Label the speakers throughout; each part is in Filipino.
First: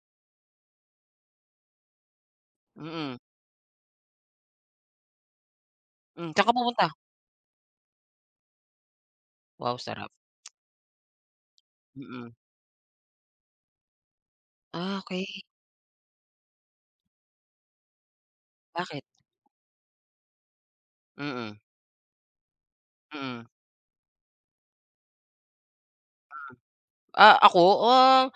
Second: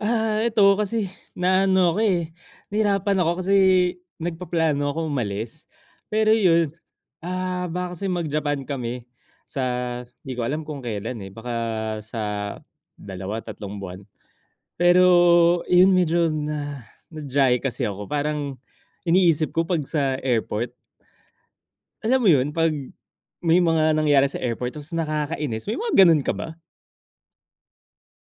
Speaker 1: Ah, eto kasi na ano ako, eh,
Speaker 2: Mm.
Speaker 1: nahirapan ako kasi nagpaplano ako umalis,
Speaker 2: Hmm,
Speaker 1: pero
Speaker 2: sa'n ka
Speaker 1: 'yun,
Speaker 2: pupunta?
Speaker 1: ah, baka kasi mag Japan kami sa
Speaker 2: Wow sarap.
Speaker 1: di ko alam kung kailan, eh, baka sa
Speaker 2: Mm.
Speaker 1: 2, tatlong, buwan.
Speaker 2: Ah,
Speaker 1: Pero
Speaker 2: okey.
Speaker 1: 'yun medyo na na-diyahe kasi ako parang
Speaker 2: Bakit?
Speaker 1: iniisip ko 'pag sa airport
Speaker 2: Mm.
Speaker 1: Alam mo 'yun 'pag
Speaker 2: Mm.
Speaker 1: may mga nangyari sa airport tapos nakakainis, may mga ganun ka ba?
Speaker 2: Ah, ako, ah,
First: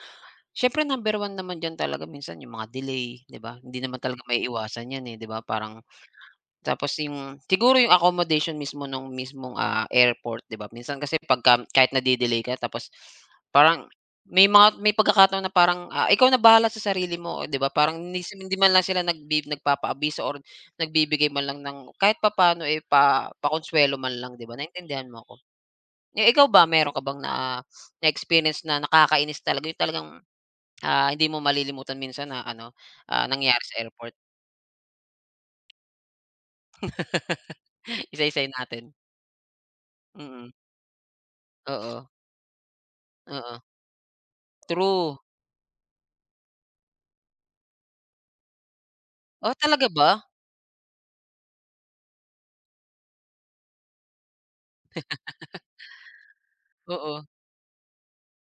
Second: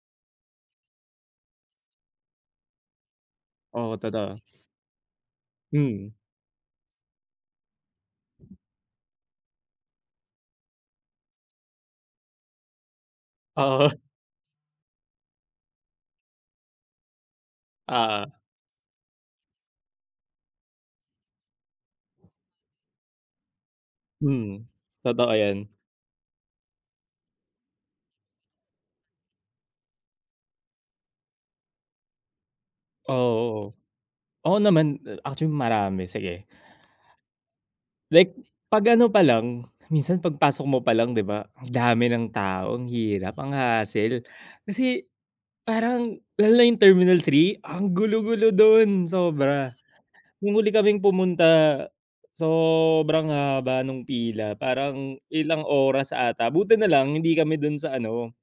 Speaker 2: siyempre number 1 naman diyan talaga minsan 'yung mga delay 'di ba, hindi
Speaker 1: Oo,
Speaker 2: naman talaga
Speaker 1: totoo.
Speaker 2: maiiwasan 'yan, eh, 'di ba parang
Speaker 1: Mm.
Speaker 2: Tapos 'yong siguro 'yong accommodation mismo nung mismong, ah, airport 'di ba minsan kasi pagka kahit na-de-delay ka tapos parang
Speaker 1: Oo.
Speaker 2: may mga may pagkakataon na parang, ah, ikaw na bahala sa sarili mo. Oh, 'di ba parang ni
Speaker 1: Oo.
Speaker 2: hindi man lang sila nag bid nagpapaabiso or nagbibigay man lang ng kahit papaano, eh, pa pakonswelo man lang 'di ba
Speaker 1: Mm.
Speaker 2: naintindihan mo
Speaker 1: Totoo
Speaker 2: ako?
Speaker 1: 'yan.
Speaker 2: Eh, ikaw ba, meron ka bang na na experience na nakakainis talaga 'yun talagang, ah, hindi mo malilimutan minsan na ano, ah, nangyari
Speaker 1: Oo.
Speaker 2: sa airport?
Speaker 1: Oo naman, actually marami, sige. Like,
Speaker 2: Isa-isahin
Speaker 1: 'pag
Speaker 2: natin.
Speaker 1: ano pa lang, minsan 'pag
Speaker 2: Mm.
Speaker 1: pasok mo 'pa lang 'di ba, ang
Speaker 2: Oo.
Speaker 1: dami ng tao, ang hirap, ang
Speaker 2: Oo.
Speaker 1: hassle. Kasi,
Speaker 2: True.
Speaker 1: parang, lalo na 'yung terminal 3 ang gulo-gulo dun,
Speaker 2: Oh
Speaker 1: sobra.
Speaker 2: talaga ba?
Speaker 1: Nung huli kaming pumunta, sobrang haba nung pila, parang ilang oras ata, buti na lang
Speaker 2: Oo.
Speaker 1: hindi kami dun sa ano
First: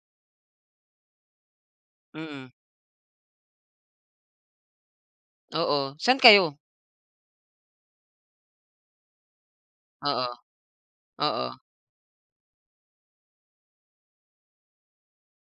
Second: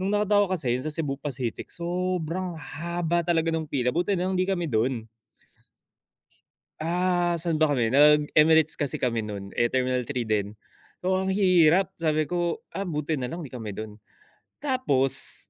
Speaker 1: nung nakita ko kasi 'yung sa Cebu Pacific
Speaker 2: Mm.
Speaker 1: sobrang haba talaga nung pila, buti na lang 'di kami dun.
Speaker 2: Oo, sa'n kayo?
Speaker 1: Ah, saan ba kami, nag Emirates kasi kami nun, eh, terminal 3
Speaker 2: Oo.
Speaker 1: din, oo, ang
Speaker 2: Oo.
Speaker 1: hirap sabi ko, ah, buti na lang 'di kami dun. Tapos